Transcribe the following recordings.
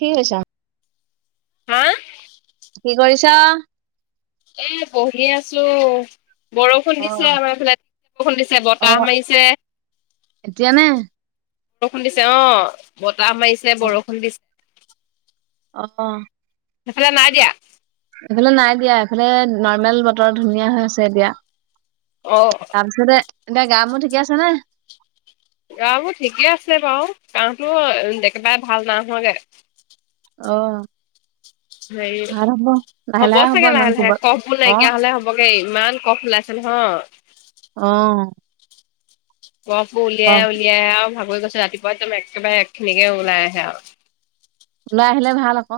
কি কৈছা। হা কি কৰিছ। এ বহি আছো। বৰষুণ অ দিছে আমাৰ এইফালে, বৰষুণ দিছে বতাহ মাৰিছে। এতিয়ানে? বৰষুণ দিছে অ', বতাহ মাৰিছে বৰষুণ দিছে। অ'। এফালে নাই দিয়া? এইফালে নাই দিয়া, এইফালে নৰ্মেল বতৰ ধুনীয়া হৈ আছে এতিয়া। অ'। তাৰপিছতে এতিয়া গা মোৰ ঠিকে আছে নে? গা মোৰ ঠিকে আছে বাৰু কাঁহটো একেবাৰে ভাল নাই হুৱাগে। অ'। হেৰী ভাল হ'ব লাহে হ'ব লাহে চাগে ইমান লাহে-লাহে কোবত কফ বোৰ অ নাইকিয়া হলে হ'বগে ইমান কফ ওলাইছে নহয়। অ'। কফবোৰ ক উলিয়াই-উলিয়াইে আৰু ভাগৰি গৈছে ৰাতিপুৱা একদম একেবাৰে একখিনিকে ওলাই আহে আৰু। ওলাই আহিলে ভাল আকৌ।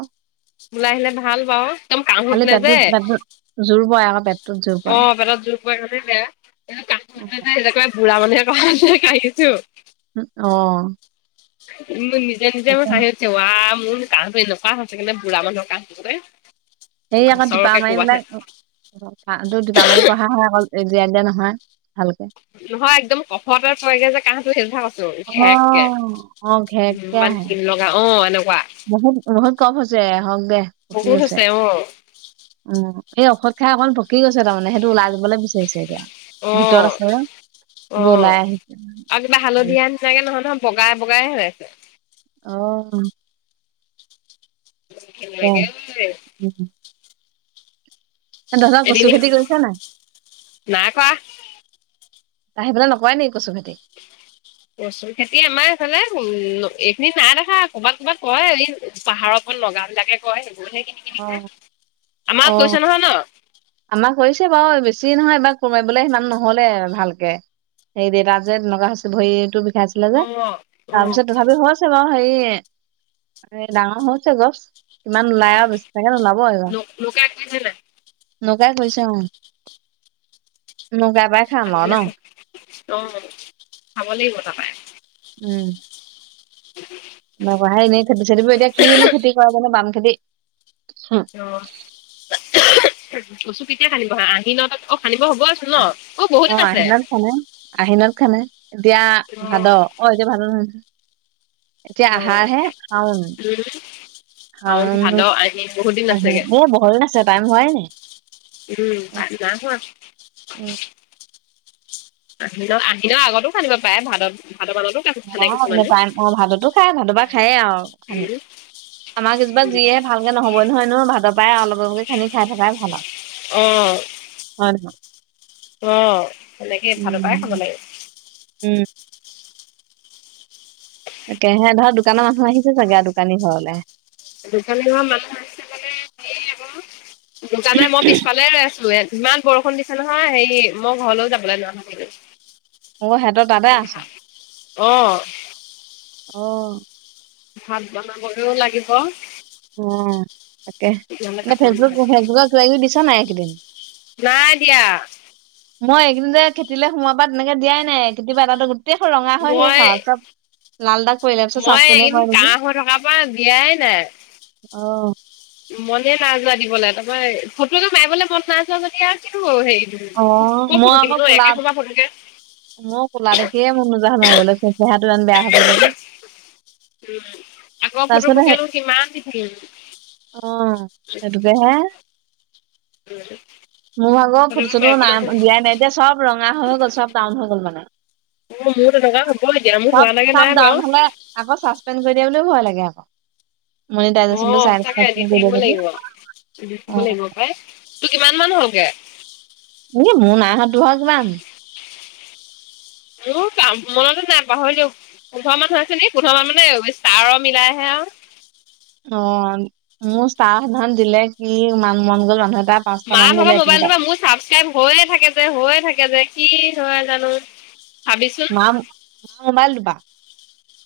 ওলাই আহিলে ভাল বাৰু। একদম কাঁহ খালি উঠিলে যে, পেটটোত পেটটোত জোৰ পৰে আকৌ পেটটোত অ', পেটত যুৰ পৰে কাৰনে বেয়া। অ'। তেনেকুৱা বুঢ়া মানুহে কহা নিচিনা কাহিছোঁ। অ'। মোক নিজে-নিজে মুৰ হাহিঁ। ৱা মোৰ কাঁহটো এনেকুৱা হৈছেগে নে বুঢ়া মানুহৰ কাঁহ কবলেহ? সেই আকৌ তিতা মাৰি পেলাই কাঁহটো তিপা মাৰি কঢ়া হয় অকল জিয়াই দিয়া নহয় ভালকে। নহয় একদম কফতে পৰেগে যে কাহটো হেলভা [unintelligible] অ ঘেক কেই, অ ইমান ঘিণ লগা অ', এনেকুৱা। বহুত-বহুত কফ হৈছে আহক দে, পকী বহুত গৈছে। হৈছে অ উম, সেই ঔষধ খাই অকন ভকি গৈছে তাৰমানে সেইটো ওলাই দিবলৈ এতিয়া অ ভিতৰত আছে, সেইবোৰ ওলাই আহিছে। ভাল [unintelligible] নহয়-নহয় বগাই-বগাই হৈ আছে। অ'। ঘিণ তাকে। লগে। উম হুম। তহঁতৰ এদিন কচু খেতি কৰিছে নাই? নাই কৰা সেইফালে নকৰে নেকি কচু খেতি? কচুৰ খেতি আমাৰ এইফালে উম এইখিনি নাই দেখা, ক'বাত-ক'বাত কয় এই পাহাৰত অ', নগা বিলিলাকে কয় এইবোৰ হে কিনি কিনি খায় অ', আমাক কৈছে অ'। নহয় ন আমাৰ কৰিছে বাৰু বেছি নহয় এইবাৰ ক'বাত বুলে সিমান নহলে ভালকে। সেই দেউতা যে তেনেকুৱা হৈছে ভৰিতটো বিষাইছিলে অ যে, অ তাৰপিছত অ তথাপিও হৈ আছে বাৰু হেৰি এ ডাঙৰ হৈ হৈছে গছ, কিমান ওলাই আৰু বেছ সেইকাৰণে ওলাব এইবাৰ। মোকে আকিছিলে লগাই থৈছে অঁ খাম আহি আৰু ন আছে অ খাব লাগিব তাপাই উম। ঢ়াই এনেই খেতি সেতি বোৰ এতিয়া কিনো খেতি কৰে জানো বাম খেতি হ। অ', কচু কেতিয়া খান্দিব আহি ন তাত অ', খান্দিব হ'ব ন অ বহুত দিন আছে আহিনত খানে আহিনত খানে এতিয়া অ ভাদ অ এতিয়া ভাদ নহ নহয় এতিয়া অ আহা হে শাওণ উম শাওন ভাদ আহিন বহুত দিন আছেগে অ বহুত দিন আছে টাইম হোৱাই নাই উম টাইম নাই হোৱা উম আহিনত আহিনৰ আগতো খান্দিব পাৰে ভাদ ভাদ মানতো অ খান্দে কিছুমানে নেপায় ন অ ভাদতো খাই ভাদ পা খায়েই আও খানি উম আমাৰ কেজোপা উম যিহে ভালকে নহবই নহয় নো ভাদৰ পৰাই অলপ অলপকে খানি খাই থকাই ভাল আৰু অঁ হয় নহয় অ এনেকে ভাদ পাই খাব উম লাগে উম তেনে ধৰ দোকানৰ মানুহ আহিছে চাগে দোকানী ঘৰলে দোকানি ঘৰ মানুহ আহিছে মানে হেই আক দুকানৰে মই পিছফালে ৰৈ আছো ইমান বৰষুণ দিছে নহয় হেৰি মই ঘৰলৈও যাবলৈ নোৱাৰা হ কেলে অ সেহঁতৰ তাতে আছ। অ'। অ'। ভাত বনাবলৈ লাগিব। অ' তাকে নহলে এনে কাপোৰ ফেচবুক, ফেচবুক কিবা কিবি দিছ নাই এইকেইদিন? নাই দিয়া মই এইকেইদিন যে খেতিলে সোমা পা তেনেকে দিয়াই নাই কেতিয়াবা তাতো গোটেইখন ৰঙা হৈ শেষ মই আও চব লাল দাগ পৰিলে চব মই চচপেনে এইকেইদিন হয় নেকি কাহ হৈ থকাৰ পৰা দিয়াই নাই অহ মনে নাই যোৱা দিবলে তাপা এই ফটো একপি মাৰিবলে মন নাই যোৱা যদি আৰু কিনো কৰো হেৰিটো অ কত ফটো দিলো ঐ একে সোপা ফটোকে ময়ো কোলা দেখিহে মন নুজুৱা হল মাৰিবলে চেহেৰাটো ইমান বেয়া হৈ পৰিলে যে আগৰ ফটো বোকেনো কিমান দি থাকিবি অঁ সেটোকেহে মোৰ ভাগৰ ফটোবোৰ ফটো চটো নাই মাৰিবলৈ দিয়াই নাই এতিয়া চব ৰঙা হৈ হৈ গ'ল চব ডাউন হৈ গ'ল মানে অ' মোৰ তেনেকুৱা হ'ব এতিয়া মোৰ চব হোৱা তেনেকে চব নাই ডাউন বাৰু। হলে আকৌ চাচপেণ্ড কৰি দিয়ে বুলিও ভয় লাগে আক অ' সচাকে দি কৰি দিয়ে থাকিব বুলি লাগিব। দি থাকিব অ লাগিব পাই তোৰ কিমান মান হ'লগে। এ মোৰ নাই হোৱা তুহ ভাগৰ কিমান। তোৰ কা মনতো নাই পাহৰিলো পোন্ধৰ মান হৈছে নি পোন্ধৰ মান মানে ষ্টাৰৰ মিলাই হে আও অ' মো ষ্টাৰ সেদিনিহন দিলে কি ইমান মন গ'ল মানুহে পাঁচটা মান দিলে তিন তাত। ছাবস্ক্ৰাইব হৈয়ে থাকে যে, হৈয়ে থাকে যে কি হয় জানো। ভাবিচোন মা মোবাইলটো পা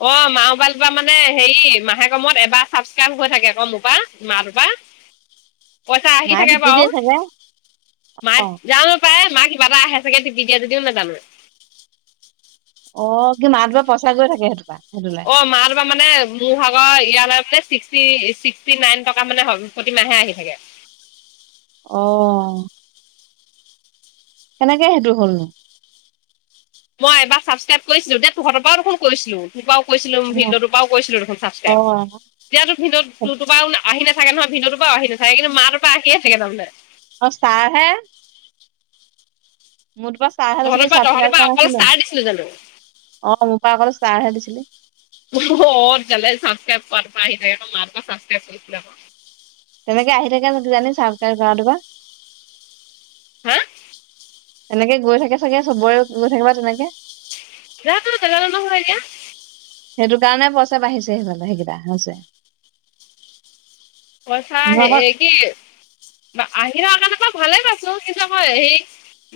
অ' মা মোবাইলটোৰ পৰা মানে হেৰি মাহেকৰ মূৰত এবাৰ ছাবস্ক্ৰাইব হৈ থাকে আকৌ মোৰ পৰা মা টোৰ পৰা। পইচা আহি মায়ে থাকে টিপি বাও দিয়ে চাগে মায়ে অ'। যানো পায় মা কিবা এটা আহে চাগে টপি দিয়া যদিও নাজানো। অ' কি মাটোপা পইচা গৈ থাকে সেইটোপা সেইটোলে অ' মা টো মানে মোৰ ভাগৰ ইয়ালে মানে ছিক্সটি, ছিক্সটি নাইন টকা মানে প্ৰতিমাহে আহি থাকে। অ কেনেকে সেইটো হ'লনো? মই এবাৰ ছাবস্ক্ৰাইব কৰিছিলো দে তহঁতৰ পৰাও দেখোন কৰিছিলো। তোৰপাওঁ কৈছিলো অ', ভিনিদেও তোৰ পাও কৈছিলো অ', চাবস্ক্ৰাইব। এতিয়াতো ভিনদেউ তোৰ তো পৰাও আহি নাথাকে নহয়, ভিনদেউতো পৰাও আহি নাথাকে কিন্তু মা তোৰ পৰা আহিয়ে থাকে তাৰমানে। হষ্টাৰ হে মোৰ তো পৰা ষ্টাৰ হে তহঁতৰ লৈছিলি পৰা তহঁতৰ ছাবস্ক্ৰাইব পৰা কৰা অকল নাছিলো ষ্টাৰ দিছিলো জানো অ' মোৰ পৰা অক ইষ্টাৰ হে দিছিলি। অ' তেতিয়া হ'লে চাবচক্ৰাইব কৰা টো আহি মাৰ টোৰ পৰা চাবক্ৰাইব কৰিছিলোঁ আক তেনেকে আহি থাকে কিজানি চাবচক্ৰাইব কৰাটো পৰা। হা। তেনেকে গৈ থাকে চাগে চবৰে গৈ থাকিব বা তেনেকে। যানো নেজানো নহয় এতিয়া। সেইটো কাৰণে পইচা বাঢ়িছে সেইফালে, সেইকেইটা হৈছে। পইচা মোৰ হে আকৌ কি বা আহি থকা কাৰণে মই ভালে পাইছো কিন্তু আকৌ এহি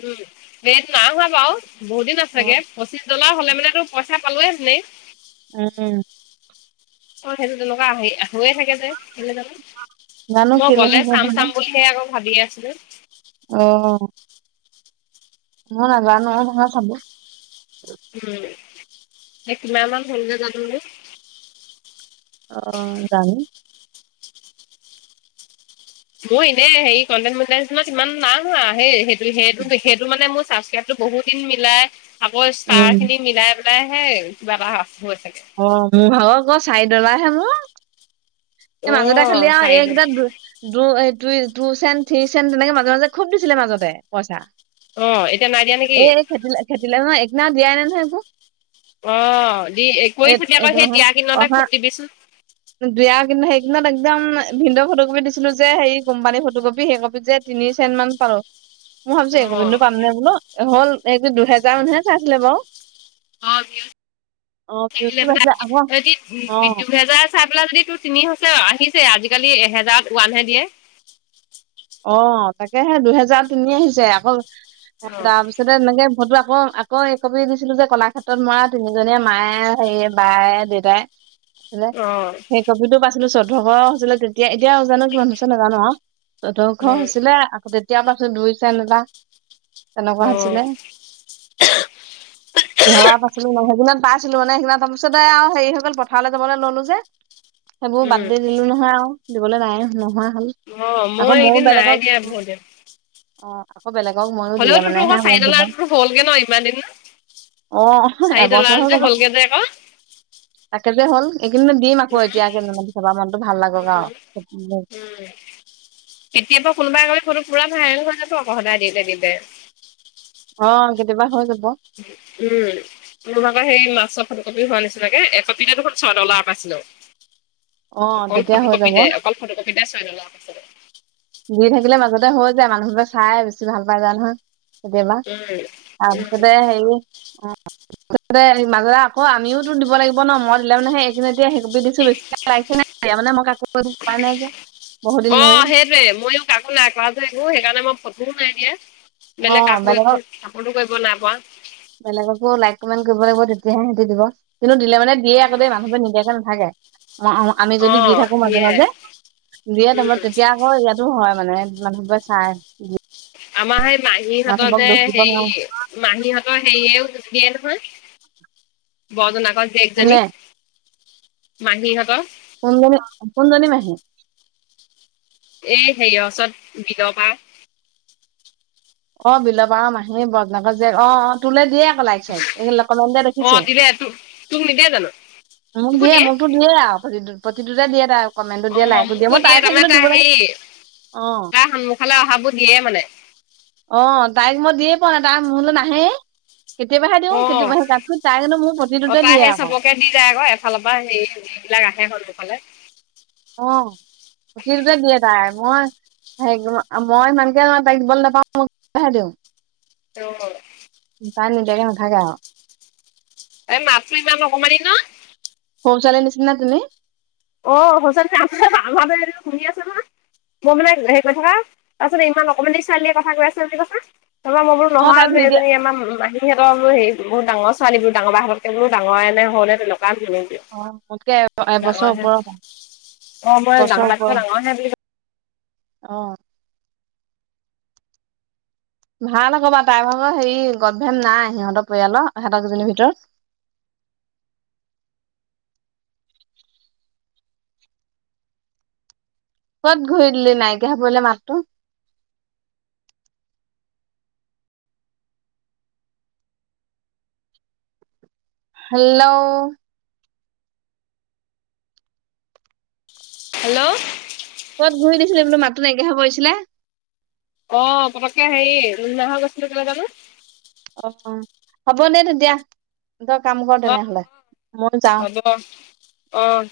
উম বেদ না হোৱা বাও। বহুত দিন আছোগে অ', পঁচিছ ডলাৰ হ'লে মানে তো পইচা পালোয়ে হেতেনি। উম'। অ সেইটো তেনেকুৱা হৈয়ে থাকে যে কেলে জানো? জানো মই কেলে হৈ গ'লে যায় চাম জানো চাম বুলি সে আকৌ ভাবিয়ে আছিলোঁ। অ। মই নাজানো নহয় চাব উম, এ কিমান মান হ'লগে জানো মোৰ? অ জানো। মই এনেই কণ্টেণ্ট মনিটাইজেচনত ইমান নাই অহা সেই সেইটো সেইটো সেইটো মানে মোৰ চাচাকাৰাইব। বহুত দিন মিলাই আকৌ ষ্টাৰ উম খিনি মিলাই পেলাইহে কিবা এটা হৈ চাগে। অ' মোৰ ভাগৰ ক চাৰি ডলা হে মোৰ। এই অ মাজতে খালি আও চাৰিটা এইকেইটা। দু টু চেন, থ্ৰী চেণ তেনেকে মাজে-মাজে খুব দিছিলে মাজতে পইচা। অ' এতিয়া নাই দিয়া নেকি? খেতিলে খেতিলে ময় একআনা দিয়াই নহয় এভো। অ' দি কৰি চাবি এইটো আকৌ সেই দিয়া কেইদিনতে খুব দিবিচোন। দিয়াক কিন্তু সেইকিনি দিনত একদম ভিনদেউ ফটোকপি দিছিলো যে সেই কোম্পানী ফটোকপি সেই কপিত যে তিনি চেন মান পালো, মই ভাবিছোঁ এ অ', কপিটনো পামনে বোলো হ'ল এই যে দুহেজাৰ মানুহে চাইছিলে বাও অ ভিওছ আহিলে ভিউজটো মানে পাইছিলে আকৌ উ কি অ দুহেজাৰ [unintelligible] চাই পেলাই যদি তোৰ তিনি হৈছে আহিছে আজিকালি এহেজাৰত ওৱানহে দিয়ে। অ তাকে সে দুহেজাৰ তিনি আহিছে আকৌ অ', তাৰপিছ পাছতে তেনেকে ফটো আকৌ আকৌ একপি দিছিলো যে কলাক্ষেত্ৰত মৰা তিনিজনীয়ে মায়ে সেইয়ে বায়ে দেউ তাই ছিলে অ', সেই কপিটো পাইছিলো চৈধ্যশ হৈছিলে তেতিয়া এতিয়া জানো কিমান হৈছে নাজানো আৱ চৈধ্যশ উম, হৈছিলে আকৌ তেতিয়াৰ পৰাচোন দুই চেন এটা তেনেকুৱা অ', হৈছিলে। [unintelligible] কিহবা পাইছিলো মই সেইদিনা পাইছিলো মানে সেইদিনা তাৰ পিছতে আৱ হেৰী হৈ গ'ল পথাৰলে যাবলে ল'লো যে সেইবোৰ উম, বাদ দি দিলো নহয় আৱ দিবলে নায়ে নোহোৱা হ'ল। অ', আকৌ মই মও এইদিন নাই বেলেগত দিয়া অহ, বহুত দিন অ। আকৌ বেলেগক ময়ো দিলে হ'লেওতো তোৰ মানেহে আকৌ চাৰি মোক দিব। ডলাৰতো হ'লগে ন ইমান দিন অ, চাৰি এবছৰ হৈ ডলাৰতে গ'ল অ। হ'লগে যে আকৌ তাকে যে হ'ল এইকেইদিনত দিম আকৌ উম, এতিয়া কেইদিনমান পিছ পা মনটো ভাল লাগক উম, আৱ। উম, কেতিয়াবা কোনোবা একপি ফটো পুৰা ভাইৰেল হৈ যাব আকৌ সদায় দিলে দিলে। অ কেতিয়াবা হৈ যাব। উম। মোৰ ভাগৰ সেই নাচৰ ফটো কপি হোৱা নিচিনাকে একপিটে দেখোন ছয় ডলাৰ পাইছিলো। অ' অকল তেতিয়া ফটো হৈ যাব কপিতে অকল ফটো কপিতে ছয় ডলাৰ পাইছিলো। দি থাকিলে মাজতে হৈ যায়। মানুহবোৰে চাই বেছি ভাল পাই যায় নহয়। কেতিয়াবা উম। উম, তাপিছতে হেই অ। তাপিছতে মাজতে আকৌ আমিওটো দিব লাগিব ন? মই দিলে মানে হে কিন্তু এতিয়া সেই কপি দিছো বেছিকে লাইকে [unintelligible] মানে মই আকৌ [unintelligible] নাই যে বহু দিন ধৰি। [unintelligible] ময়ো কাকো নাই কৰা যে একো। সেইকাৰণে মই ফটোও নাই দিয়া। অ' বেলেগ কাকো একো বেলেগক চাপৰ্টো কৰিব নাই পৰা। বেলেগকো লাইক, কমেণ্ট কৰিব লাগিব তেতিয়াহে সিহঁতে দিব। কিন্তু দিলে মানে দিয়ে আক' দেই। মানুহবোৰে নিদিয়াকে নাথাকে। অ আ আমি যদি দি অ' থাকো মাজে দিয়ে মাজে। দিয়ে তাপা উম, তেতিয়া আকৌ ইয়াত টো হয় মানে মানুহবোৰে চাই আমাৰ সেই মাহীহঁতৰ মানুহবোৰক যে দোষ দিব হেই নোৱাৰো মাহীহঁতৰ হেইয়েও দিয়ে নহয় বৰজনাকৰ কোনে জীয়েকজনী। মাহীহঁতৰ। কোনজনী, কোনজনী মাহী? এই হেৰিয়ৰ ওচৰত বিলৰ পাৰ অ, বিলৰ পাৰৰ মাহীৰ বৰ্তাকৰ জীয়েক, অ', অ', তোলে দিয়ে কিবা লাইক-চাইক এ [unintelligible] দিয়া দেখিছো। অ' দিলে তোক তোক নিদিয়ে জানো মোক দিয়ে মোৰটোত দিয়ে আও প্ৰতিটোত প্ৰতিটোতে দিয়ে তাই। কমেণ্টটো অ', দিয়ে লাইকো মোকো মই দিয়ে। তাইকহে তাৰমানে কিন্তু তাৰ দিবলৈ হেই অ তাইৰ সন্মুখলে অহাবোৰ দিয়ে মানে। অ তাইক মই দিয়ে পোৱা নাই। তাই মোলে নাহেই। কেতিয়াবাহে দিওঁ অ কেতিয়াবাহে তাত তাই কিন্তু মোৰ প্ৰতিটোতে দিয়ে আকৌ। তে দি যায় আকৌ এফালৰ পৰা যিবিলাক আহে সন্মুখলে। অ প্ৰতিটোতে দিয়ে তাই। মই সেই মই ইমানকে তাইক দিবলে নেপাওঁ। [unintelligible] হে দিওঁ। অ। বা নিদিয়াকে নাথাকে আও। তাইৰ মাতটো ইমান অকমানি ন? সৰু ছোৱালীৰ নিচিনা তেনেই। অ, সঁচাকে আ [unintelligible] আমাৰটোৱে এদিন শুনি আছে নহয়। মই মানে হেৰি কৰি থাকা, তাৰপিছত ইমান অকমানি ছোৱালীয়ে কথা কৈ আছে বুলি কৈছে। তাৰপা মই বোলো অ তাই নহয় ভিডিঅ' এইজনী আমাৰ মাহী সিহঁতৰ বোলো হেৰি, বহুত ডাঙৰ ছোৱালী বুলি ডাঙৰ বাহঁতককে বোলো ডাঙৰে নে সৰুৱেনে তেনেকুৱা বোলো। অ মোতকে এ এবছৰ ডাঙৰহে ওপৰ হ'ব। অ মই ডাঙৰ এবছৰৰ বাতকৈ ওপৰ। ডাঙৰহে বুলি অ। ভাল আকৌ বা তাইৰ ভাগৰ হেৰি গদ ভেম নাই সিহঁতৰ পৰিয়ালৰ সিহঁতৰ কিজনীৰ ভিতৰত। কত ঘূৰি দিলি নাইকিয়া হৈ পৰিলে মাতটো। হেল্লও হেল্লও ক'ত ঘূৰি দিছিলি বোলো মাতটো নাইকিয়া হয় পৰিছিলে। অ', পতককে হেৰি, নুশুনা হয় গৈছিলোঁ কেলে জানোঁ', অ', হ'ব দে তেতিয়া, তই কাম কৰ তেনেহলে, মই যাওঁ', অ', - অ',